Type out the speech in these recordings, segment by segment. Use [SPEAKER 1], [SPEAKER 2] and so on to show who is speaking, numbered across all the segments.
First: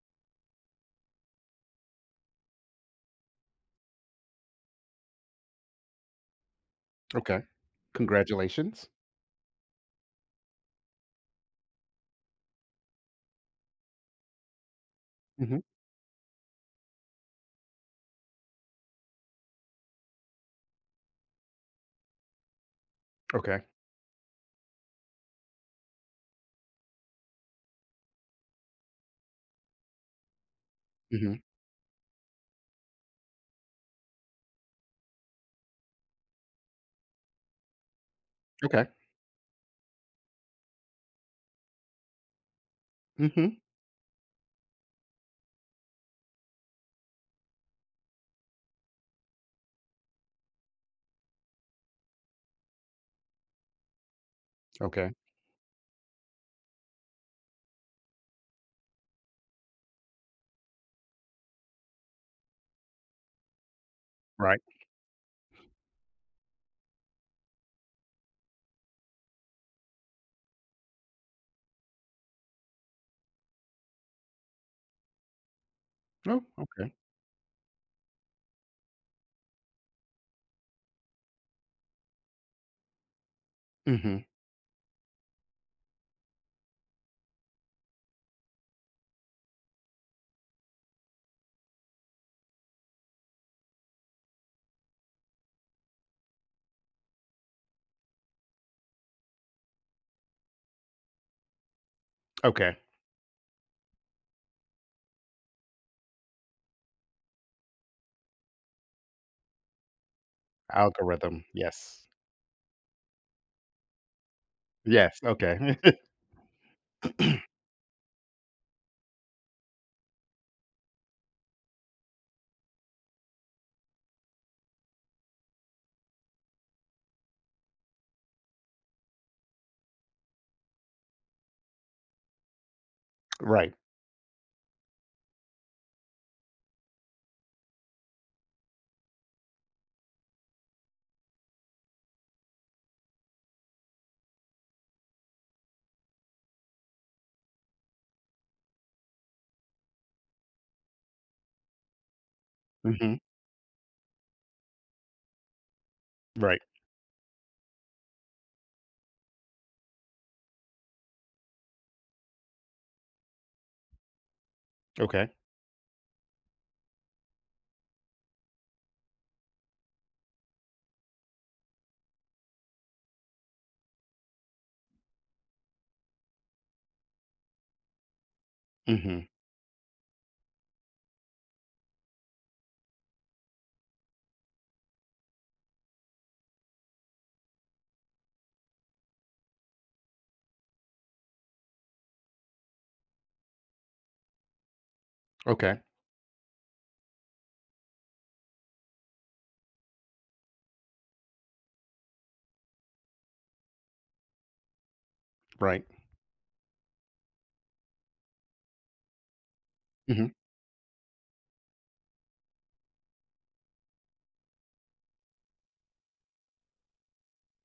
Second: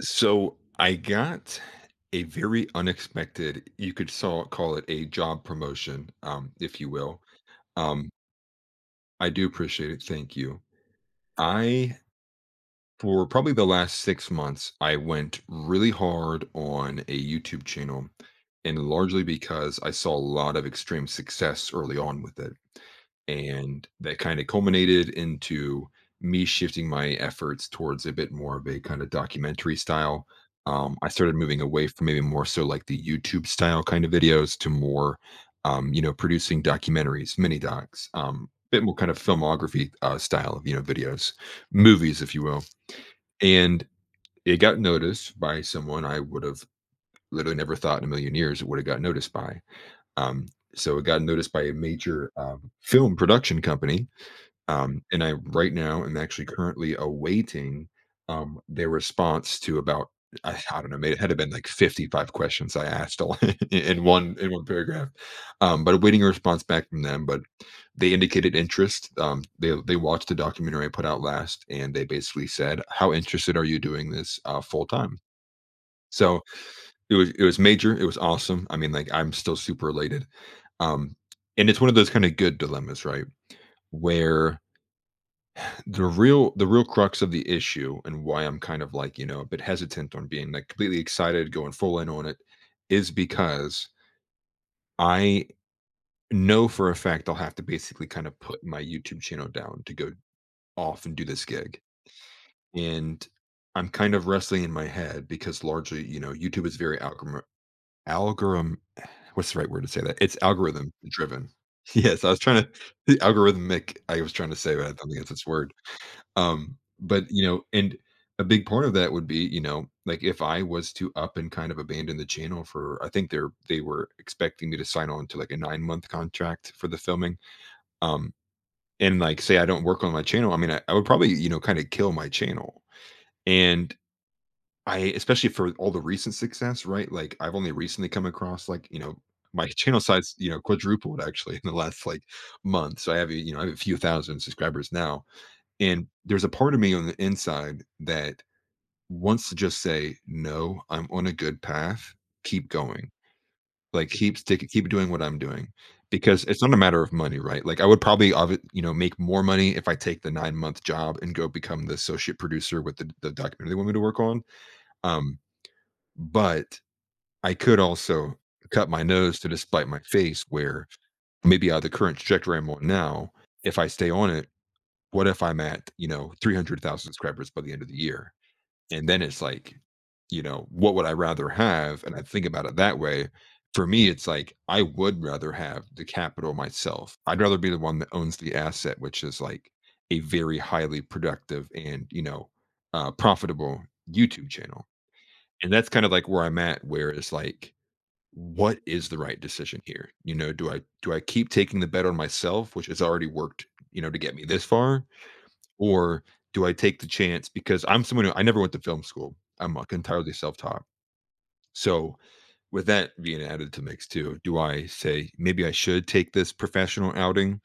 [SPEAKER 1] So I got a very unexpected, you could saw, call it a job promotion, if you will.
[SPEAKER 2] Okay.
[SPEAKER 1] Um,
[SPEAKER 2] Congratulations.
[SPEAKER 1] I do appreciate it. Thank you. I For probably the last 6 months, I went
[SPEAKER 2] Mhm.
[SPEAKER 1] really hard on a YouTube channel, and largely because I saw a lot of extreme success early on with it.
[SPEAKER 2] Okay.
[SPEAKER 1] And that kind of culminated into me shifting my efforts towards a bit more of a kind of documentary style. I started
[SPEAKER 2] Mhm.
[SPEAKER 1] moving away from maybe more so like the YouTube style kind of videos to more, producing documentaries, mini docs, bit
[SPEAKER 2] Okay.
[SPEAKER 1] more kind of filmography style of, you know, videos, movies, if you will,
[SPEAKER 2] Mhm.
[SPEAKER 1] and it got noticed by someone I would have literally never thought in a million years it would have got noticed by. Um, so it got noticed by a major film production company,
[SPEAKER 2] Okay.
[SPEAKER 1] and I right now am actually currently awaiting, their response to about I don't know, may it had to been like 55 questions I asked all in in one in
[SPEAKER 2] Right.
[SPEAKER 1] one paragraph. But awaiting a response back from them, but they indicated interest. Um, they watched the documentary I put out last, and they basically said, "How interested are you doing this, full time?" So
[SPEAKER 2] Oh, okay.
[SPEAKER 1] it was major. It was awesome. I mean, like I'm still super elated. Um, and it's one of those kind of good dilemmas, right?
[SPEAKER 2] Mhm.
[SPEAKER 1] Where the real crux of the issue and why I'm kind of like, you know, a bit hesitant on being like completely excited, going full in on it, is because I know for a fact I'll have to basically kind of put my YouTube channel down to go off and do this gig.
[SPEAKER 2] Okay.
[SPEAKER 1] And I'm kind of wrestling in my head because largely, you know, YouTube is very algorithm, what's the right word to say that? It's algorithm
[SPEAKER 2] Algorithm.
[SPEAKER 1] driven.
[SPEAKER 2] Yes.
[SPEAKER 1] Yes, I was trying to the algorithmic I was trying to say, but I don't think
[SPEAKER 2] Yes.
[SPEAKER 1] that's its word.
[SPEAKER 2] Okay.
[SPEAKER 1] But, you know, and a big part of that would be, you know, like if I was to up and kind of abandon the channel for I think they were expecting me to sign on to like a 9-month contract for the filming. Um, and like say I don't work on my channel, I mean, I would probably, you know, kind of kill my channel.
[SPEAKER 2] Right.
[SPEAKER 1] And I especially for all the recent success, right? Like I've only recently come across like, you know, my channel size, you know, quadrupled actually in the last like month. So I have, you know, I have a few thousand subscribers now and there's a part of me on the inside that wants to just say, "No, I'm on a good path. Keep going.
[SPEAKER 2] Mhm.
[SPEAKER 1] Like, keep sticking keep doing what I'm doing." Because
[SPEAKER 2] Right.
[SPEAKER 1] it's not a matter of money, right? Like, I would probably, obvi you know, make more money if I take the nine-month job and go become the associate producer with the documentary they want me to work on.
[SPEAKER 2] Okay.
[SPEAKER 1] Um, but I could also cut my nose to despite my face where maybe out of the current trajectory I'm on now, if I stay on it, what if I'm at, you know, 300,000 subscribers by the end of the year? And then
[SPEAKER 2] Mhm.
[SPEAKER 1] it's like, you know, what would I rather have? And I think about it that way. For me, it's like I would rather have the capital myself. I'd rather be the one that owns the asset, which is like a very highly productive and, you know, profitable YouTube channel. And
[SPEAKER 2] Okay.
[SPEAKER 1] that's kind of like where I'm at, where it's like, what is the right decision here? You know, do I keep taking the bet on myself, which has already worked, you know, to get me this far?
[SPEAKER 2] Right.
[SPEAKER 1] Or do I take the chance because I'm someone who I never went to film school. I'm, like,
[SPEAKER 2] Mhm.
[SPEAKER 1] entirely self-taught. So, with that being added to the mix too, do I say, "Maybe I should take this professional outing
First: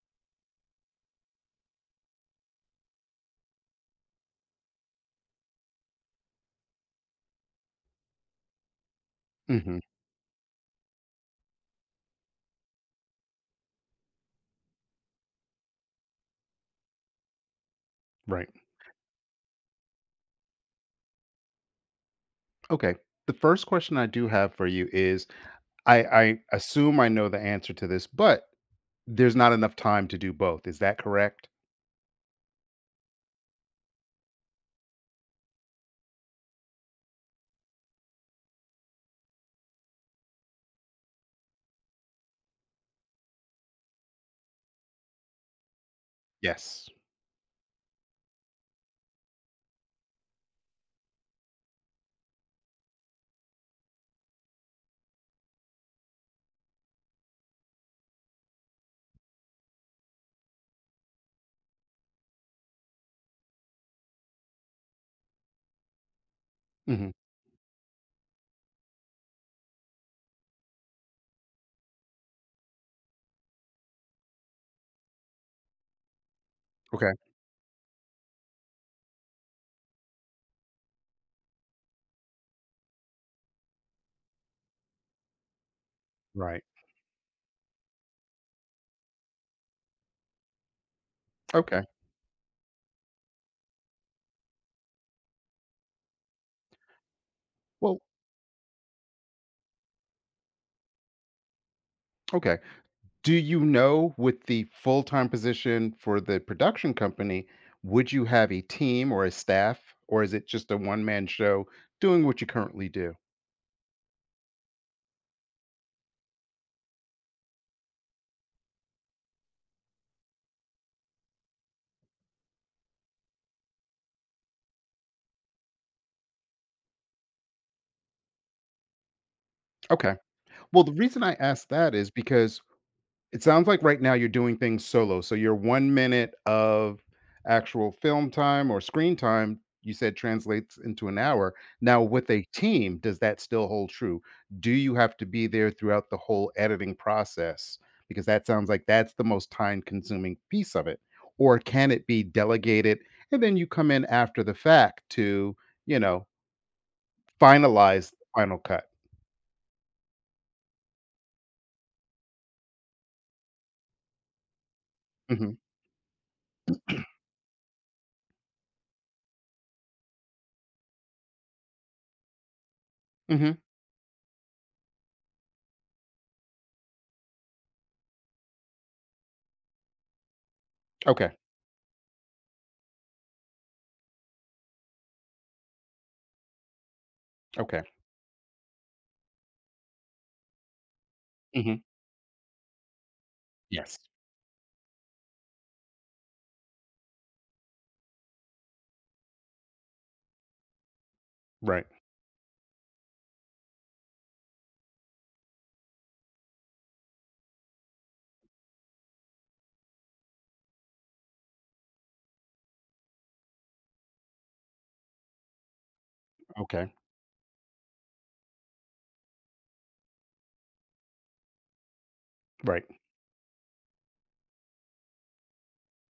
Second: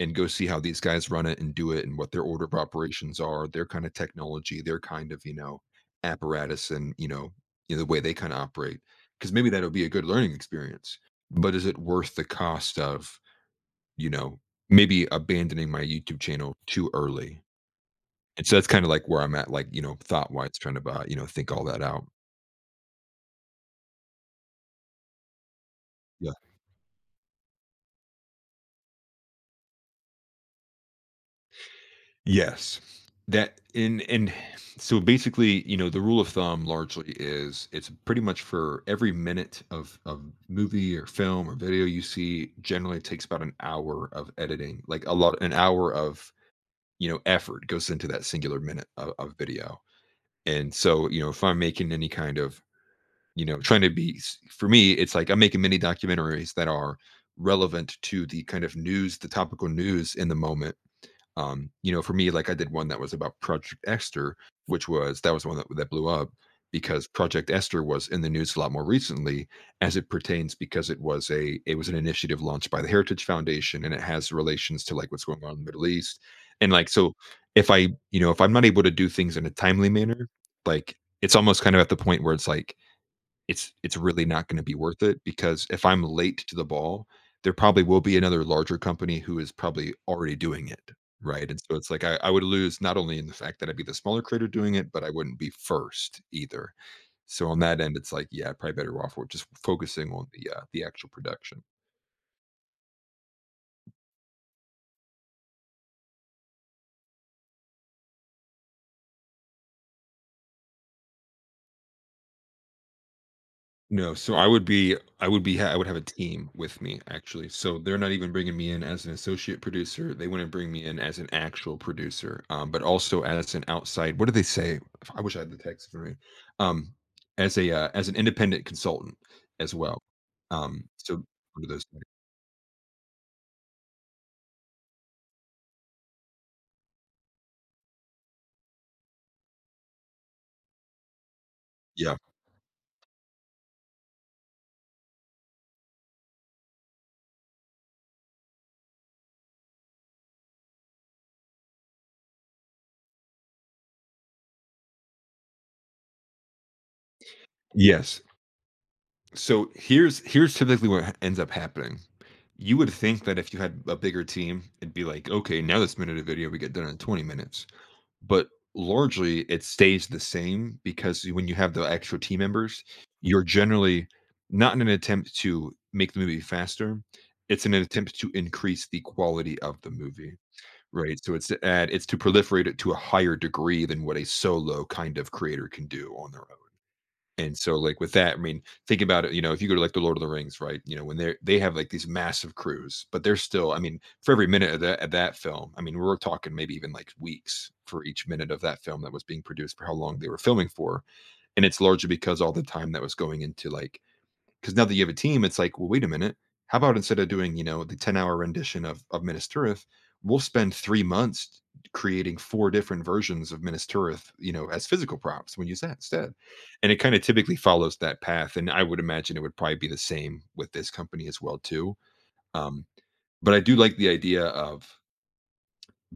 [SPEAKER 1] and go see how these guys run it and do it and what their order of operations are, their kind of technology, their kind of, you know, apparatus and, the way they kinda operate." Operate? Because maybe that'll
[SPEAKER 2] Mhm.
[SPEAKER 1] be a good learning experience. But is it worth the cost of, you know, maybe abandoning my YouTube channel too early? And
[SPEAKER 2] Right.
[SPEAKER 1] so that's kinda like where I'm at, like, you know, thought-wise, trying to, you know, think all that out.
[SPEAKER 2] Okay. The first question I do have for you is I
[SPEAKER 1] Yeah.
[SPEAKER 2] I assume I know the answer to this, but there's not enough time to do both. Is that correct?
[SPEAKER 1] Yes. That and so basically, you know, the rule of thumb largely is it's pretty much for every minute of movie or film or video you see, generally it takes about an hour of editing, like a lot an hour of,
[SPEAKER 2] Yes.
[SPEAKER 1] you know, effort goes into that singular minute of video. And so, you know, if I'm making any kind of, you know, trying to be, for me it's like I'm making mini documentaries that are relevant to the kind of news, the topical news in the moment. You know, for me like I did one that was about Project Esther, which was, that was the one that blew up because
[SPEAKER 2] Mhm.
[SPEAKER 1] Project Esther was in the news a lot more recently, as it pertains because it was, a it was an initiative launched by the Heritage Foundation and it has relations to like what's going on in the Middle East. And like so
[SPEAKER 2] Okay.
[SPEAKER 1] if I, you know, if I'm not able to do things in a timely manner, like it's almost kind of at the point where it's like it's really not gonna be worth it because if I'm late to
[SPEAKER 2] Right.
[SPEAKER 1] the ball, there probably will be another larger company who is probably already doing it, right? And so
[SPEAKER 2] Okay.
[SPEAKER 1] it's like I would lose not only in the fact that I'd be the smaller creator doing it, but I wouldn't be first either. So on that end,
[SPEAKER 2] Well,
[SPEAKER 1] it's like, yeah, probably better off with just focusing on the actual production.
[SPEAKER 2] okay. Do you know with the full-time position for the production company, would you have a team or a staff, or is it just a one-man show doing what you currently do?
[SPEAKER 1] No, so I would be, I would have a team with me, actually, so they're not even bringing me in as an associate producer, they wouldn't bring me in as an actual producer, but also as an outside, what do they say? I wish I had the text for me. Um, as a, as an independent consultant as well,
[SPEAKER 2] Okay. Well, the
[SPEAKER 1] so
[SPEAKER 2] reason I
[SPEAKER 1] one
[SPEAKER 2] ask
[SPEAKER 1] of those
[SPEAKER 2] that
[SPEAKER 1] things.
[SPEAKER 2] is because it sounds like right now you're doing things solo. So your 1 minute of actual film time or screen time, you said translates into an hour. Now
[SPEAKER 1] Yeah.
[SPEAKER 2] with a team, does that still hold true? Do you have to be there throughout the whole editing process? Because that sounds like that's the most time consuming piece of it. Or can it be delegated and then you come in after the fact to, you know, finalize the
[SPEAKER 1] Yes.
[SPEAKER 2] final cut?
[SPEAKER 1] So here's typically what ha ends up happening. You would think that if you had a bigger team, it'd be like,
[SPEAKER 2] Mhm.
[SPEAKER 1] "Okay, now let's minute a video, we get done in 20 minutes." But largely, it stays the same because when you have the extra team members, you're
[SPEAKER 2] Mhm.
[SPEAKER 1] generally not in an attempt to make the movie faster, it's in an attempt to increase the quality of the movie, right?
[SPEAKER 2] Okay.
[SPEAKER 1] So it's to add, it's to proliferate it to a higher degree than what a solo kind of creator can do on their own. And so,
[SPEAKER 2] Okay.
[SPEAKER 1] like, with that, I mean, think about it, you know, if you go to, like, The Lord of the Rings, right? You know, when they have,
[SPEAKER 2] Mhm.
[SPEAKER 1] like, these massive crews, but they're still, I
[SPEAKER 2] Yes.
[SPEAKER 1] mean, for every minute of that film, I mean, we're talking maybe even, like, weeks for each minute of that film that was being produced for how long they were filming for, and it's
[SPEAKER 2] Right.
[SPEAKER 1] largely because all the time that was going into, like, because now that you have a team, it's like, well, wait a minute. How about instead of doing, you know, the 10-hour rendition of, Minas Tirith, we'll spend 3 months creating four different versions of Minas Tirith, you know, as physical props when you use that instead.
[SPEAKER 2] Okay.
[SPEAKER 1] And it kind of typically follows that path. And I would imagine it would probably be the same with this company as well, too.
[SPEAKER 2] Right.
[SPEAKER 1] Um, but I do like the idea of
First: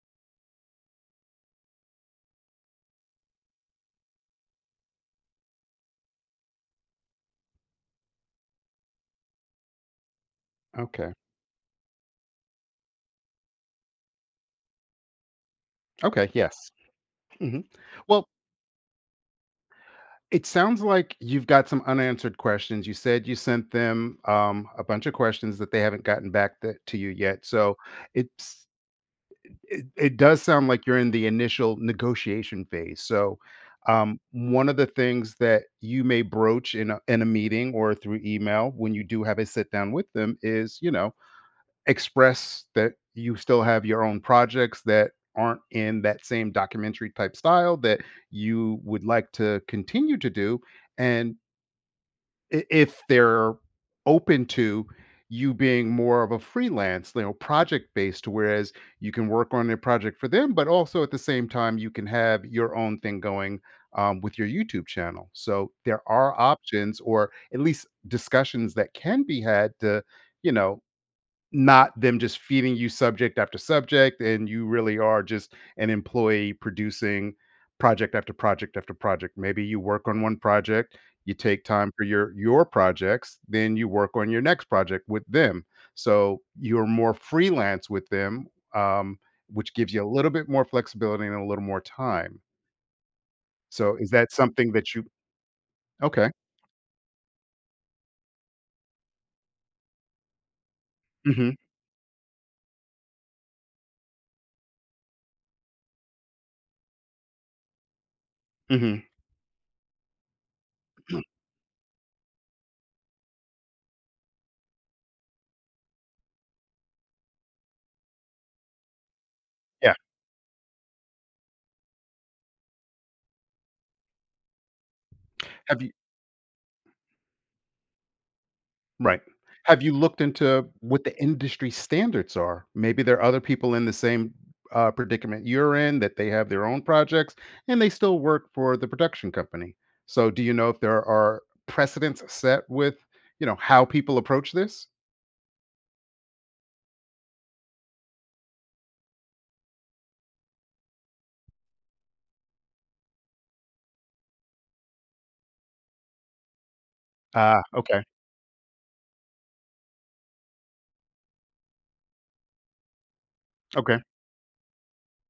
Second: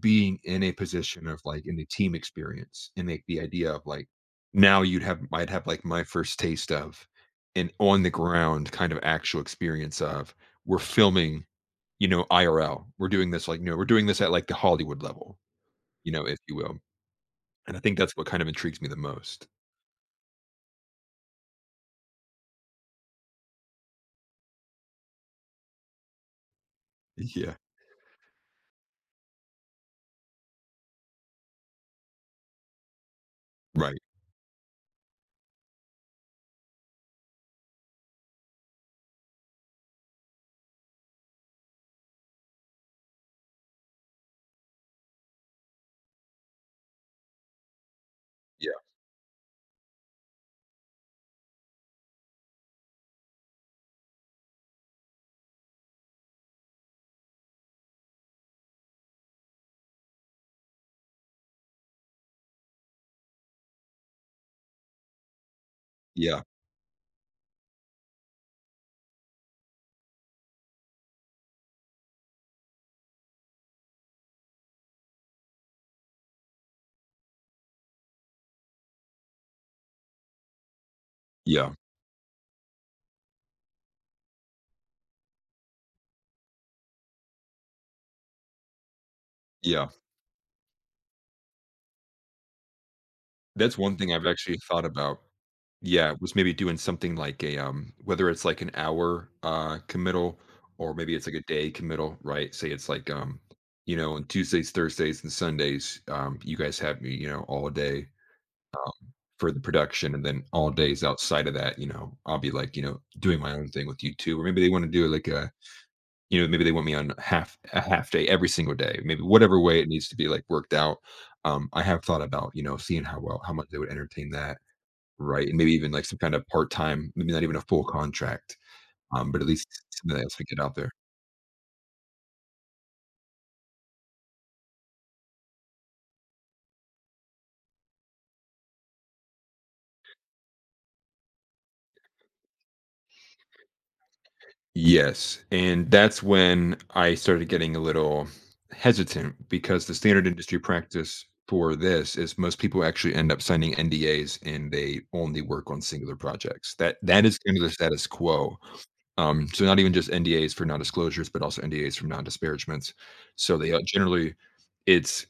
[SPEAKER 1] being in a position of like in the team experience and like the idea of like now you'd have I'd have like my first taste of an on the ground kind of actual experience of we're
[SPEAKER 2] Okay.
[SPEAKER 1] filming, you know, IRL. We're doing this like, you know, we're doing this at like the Hollywood level, you know,
[SPEAKER 2] Okay.
[SPEAKER 1] if you
[SPEAKER 2] Yes.
[SPEAKER 1] will.
[SPEAKER 2] Hmm.
[SPEAKER 1] And I think that's
[SPEAKER 2] Well,
[SPEAKER 1] what kind of intrigues me the most.
[SPEAKER 2] it sounds like you've got some unanswered questions. You said you sent them a bunch of questions that they haven't gotten back to you yet.
[SPEAKER 1] Yeah.
[SPEAKER 2] So it's it, it does sound like you're in the initial negotiation phase. So
[SPEAKER 1] Right.
[SPEAKER 2] one of the things that you may broach in a meeting or through email when you do have a sit down with them is, you know, express that you still have your own projects that aren't in that same documentary type style that
[SPEAKER 1] Yeah.
[SPEAKER 2] you would like to continue to do, and if they're open to you being more of a freelance, you know, project based, whereas you can work on a project for them but also at the same time you can have your own thing going, with your YouTube channel. So there are
[SPEAKER 1] Yeah.
[SPEAKER 2] options, or at least discussions that can be had to, you know, not them just feeding you subject after subject and you really are just an employee producing project after project after project. Maybe you work on one project, you take
[SPEAKER 1] Yeah.
[SPEAKER 2] time for your projects, then you work on your next project with them, so you're more freelance with them, um, which
[SPEAKER 1] Yeah.
[SPEAKER 2] gives you a little bit more flexibility and a little more time.
[SPEAKER 1] That's
[SPEAKER 2] So
[SPEAKER 1] one
[SPEAKER 2] is
[SPEAKER 1] thing I've
[SPEAKER 2] that
[SPEAKER 1] actually
[SPEAKER 2] something
[SPEAKER 1] thought
[SPEAKER 2] that you
[SPEAKER 1] about. Yeah,
[SPEAKER 2] okay.
[SPEAKER 1] was maybe doing something like a, whether it's like an hour, committal or maybe it's like a
[SPEAKER 2] Hmm.
[SPEAKER 1] day committal, right? Say it's like, you know, on Tuesdays, Thursdays, and Sundays, you guys have me, you know, all day
[SPEAKER 2] Hmm.
[SPEAKER 1] for the production, and then all days outside of that, you know, I'll be like, you know, doing my own thing with you too. Or maybe they wanna do like a, you know, maybe they want me on half day every single day, maybe whatever way it
[SPEAKER 2] Yeah,
[SPEAKER 1] needs to be, like, worked out. I have thought about, you know, seeing how much they would entertain that. Right, and maybe
[SPEAKER 2] have you
[SPEAKER 1] even, like, some kind of part-time, maybe not even a full contract,
[SPEAKER 2] right.
[SPEAKER 1] but at least
[SPEAKER 2] Have you looked
[SPEAKER 1] something else to get
[SPEAKER 2] into
[SPEAKER 1] out there.
[SPEAKER 2] what the industry standards are? Maybe there are other people in the same predicament you're in that they have their own projects and they still work for the production company. So, do you know if there are precedents set with, you know, how people approach this?
[SPEAKER 1] Yes, and that's when I started getting a little hesitant because the standard industry practice for this is most people actually end up signing NDAs and they only work on singular projects. That is kind
[SPEAKER 2] Ah,
[SPEAKER 1] of the
[SPEAKER 2] okay.
[SPEAKER 1] status quo. So not even just NDAs for non-disclosures, but also NDAs for non-disparagements. So they,
[SPEAKER 2] Okay.
[SPEAKER 1] generally it's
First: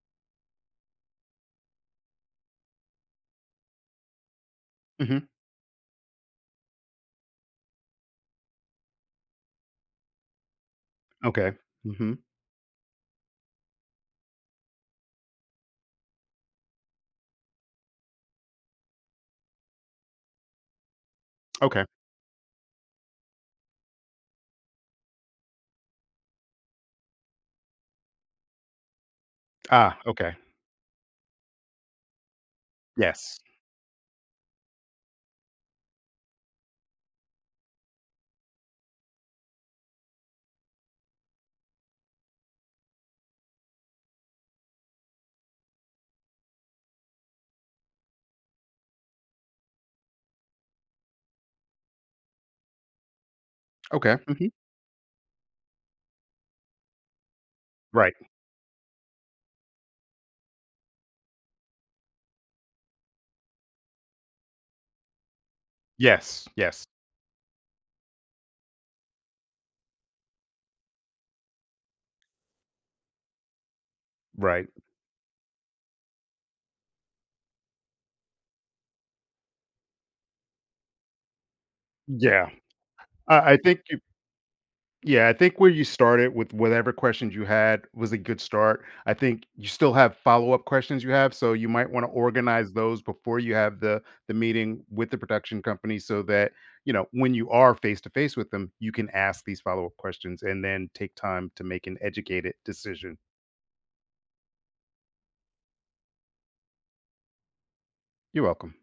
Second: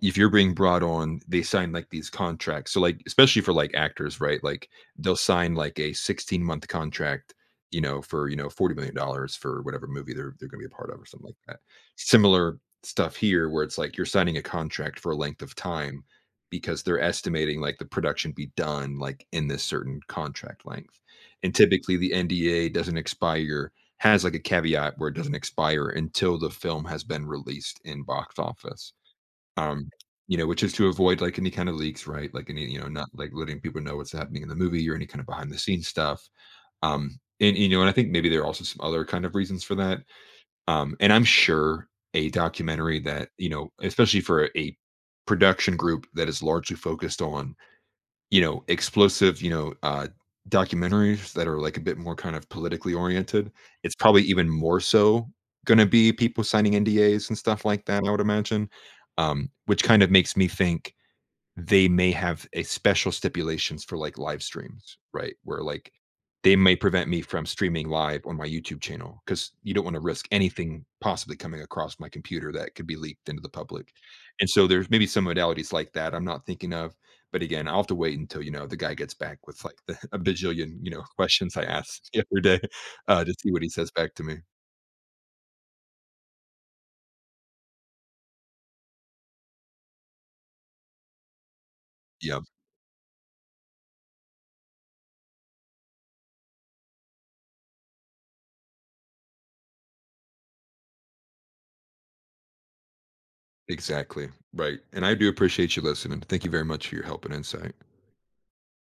[SPEAKER 1] if you're being brought on, they sign like these contracts. So like especially for like actors, right? Like they'll
[SPEAKER 2] Hmm.
[SPEAKER 1] sign like a 16-month contract, you know, for you know 40 million dollars for whatever movie they're going to be a part of or something like
[SPEAKER 2] Okay.
[SPEAKER 1] that.
[SPEAKER 2] Hmm.
[SPEAKER 1] Similar stuff here where it's like you're signing a contract for a length of time because they're estimating like the production be done like in this certain contract length. And
[SPEAKER 2] Okay.
[SPEAKER 1] typically the NDA doesn't expire, has like a caveat where it doesn't expire until the film has been released in box office. Um,
[SPEAKER 2] Ah, okay.
[SPEAKER 1] you know, which is to avoid, like, any kind of leaks, right? Like, any, you know, not, like,
[SPEAKER 2] Yes.
[SPEAKER 1] letting people know what's happening in the movie or any kind of behind the scenes stuff. And, you know, and I think maybe there are also some other kind of reasons for that. And I'm sure a documentary that, you know, especially for a production group that is largely focused on, you know, explosive, you know, documentaries that are like a bit more kind of politically oriented, it's
[SPEAKER 2] Okay.
[SPEAKER 1] probably
[SPEAKER 2] Hmm.
[SPEAKER 1] even more so gonna be people signing NDAs and stuff like that, I
[SPEAKER 2] Right.
[SPEAKER 1] would imagine, which kind of makes me think they may have a special stipulations for like live streams, right? Where like
[SPEAKER 2] Yes.
[SPEAKER 1] they may
[SPEAKER 2] Yes.
[SPEAKER 1] prevent me from streaming live on my YouTube channel because you don't want to risk anything possibly coming across my computer that could be leaked into the public. And so
[SPEAKER 2] Right.
[SPEAKER 1] there's maybe some modalities like that I'm not thinking of. But again, I'll have to wait until you know the guy gets back with like the, a bajillion you know questions I asked the other
[SPEAKER 2] Yeah.
[SPEAKER 1] day, to see
[SPEAKER 2] I
[SPEAKER 1] what he
[SPEAKER 2] think
[SPEAKER 1] says back to me.
[SPEAKER 2] yeah, I think where you started with whatever questions you had was a good start. I think you still have follow-up questions you have, so you might want to
[SPEAKER 1] Yeah,
[SPEAKER 2] organize those before you have the meeting with the production company so that, you know, when you are face to face with them, you can ask these follow-up questions and then take time to make an educated decision.
[SPEAKER 1] exactly, right. And I do appreciate you listening. Thank you very much for your help and insight.
[SPEAKER 2] You're welcome.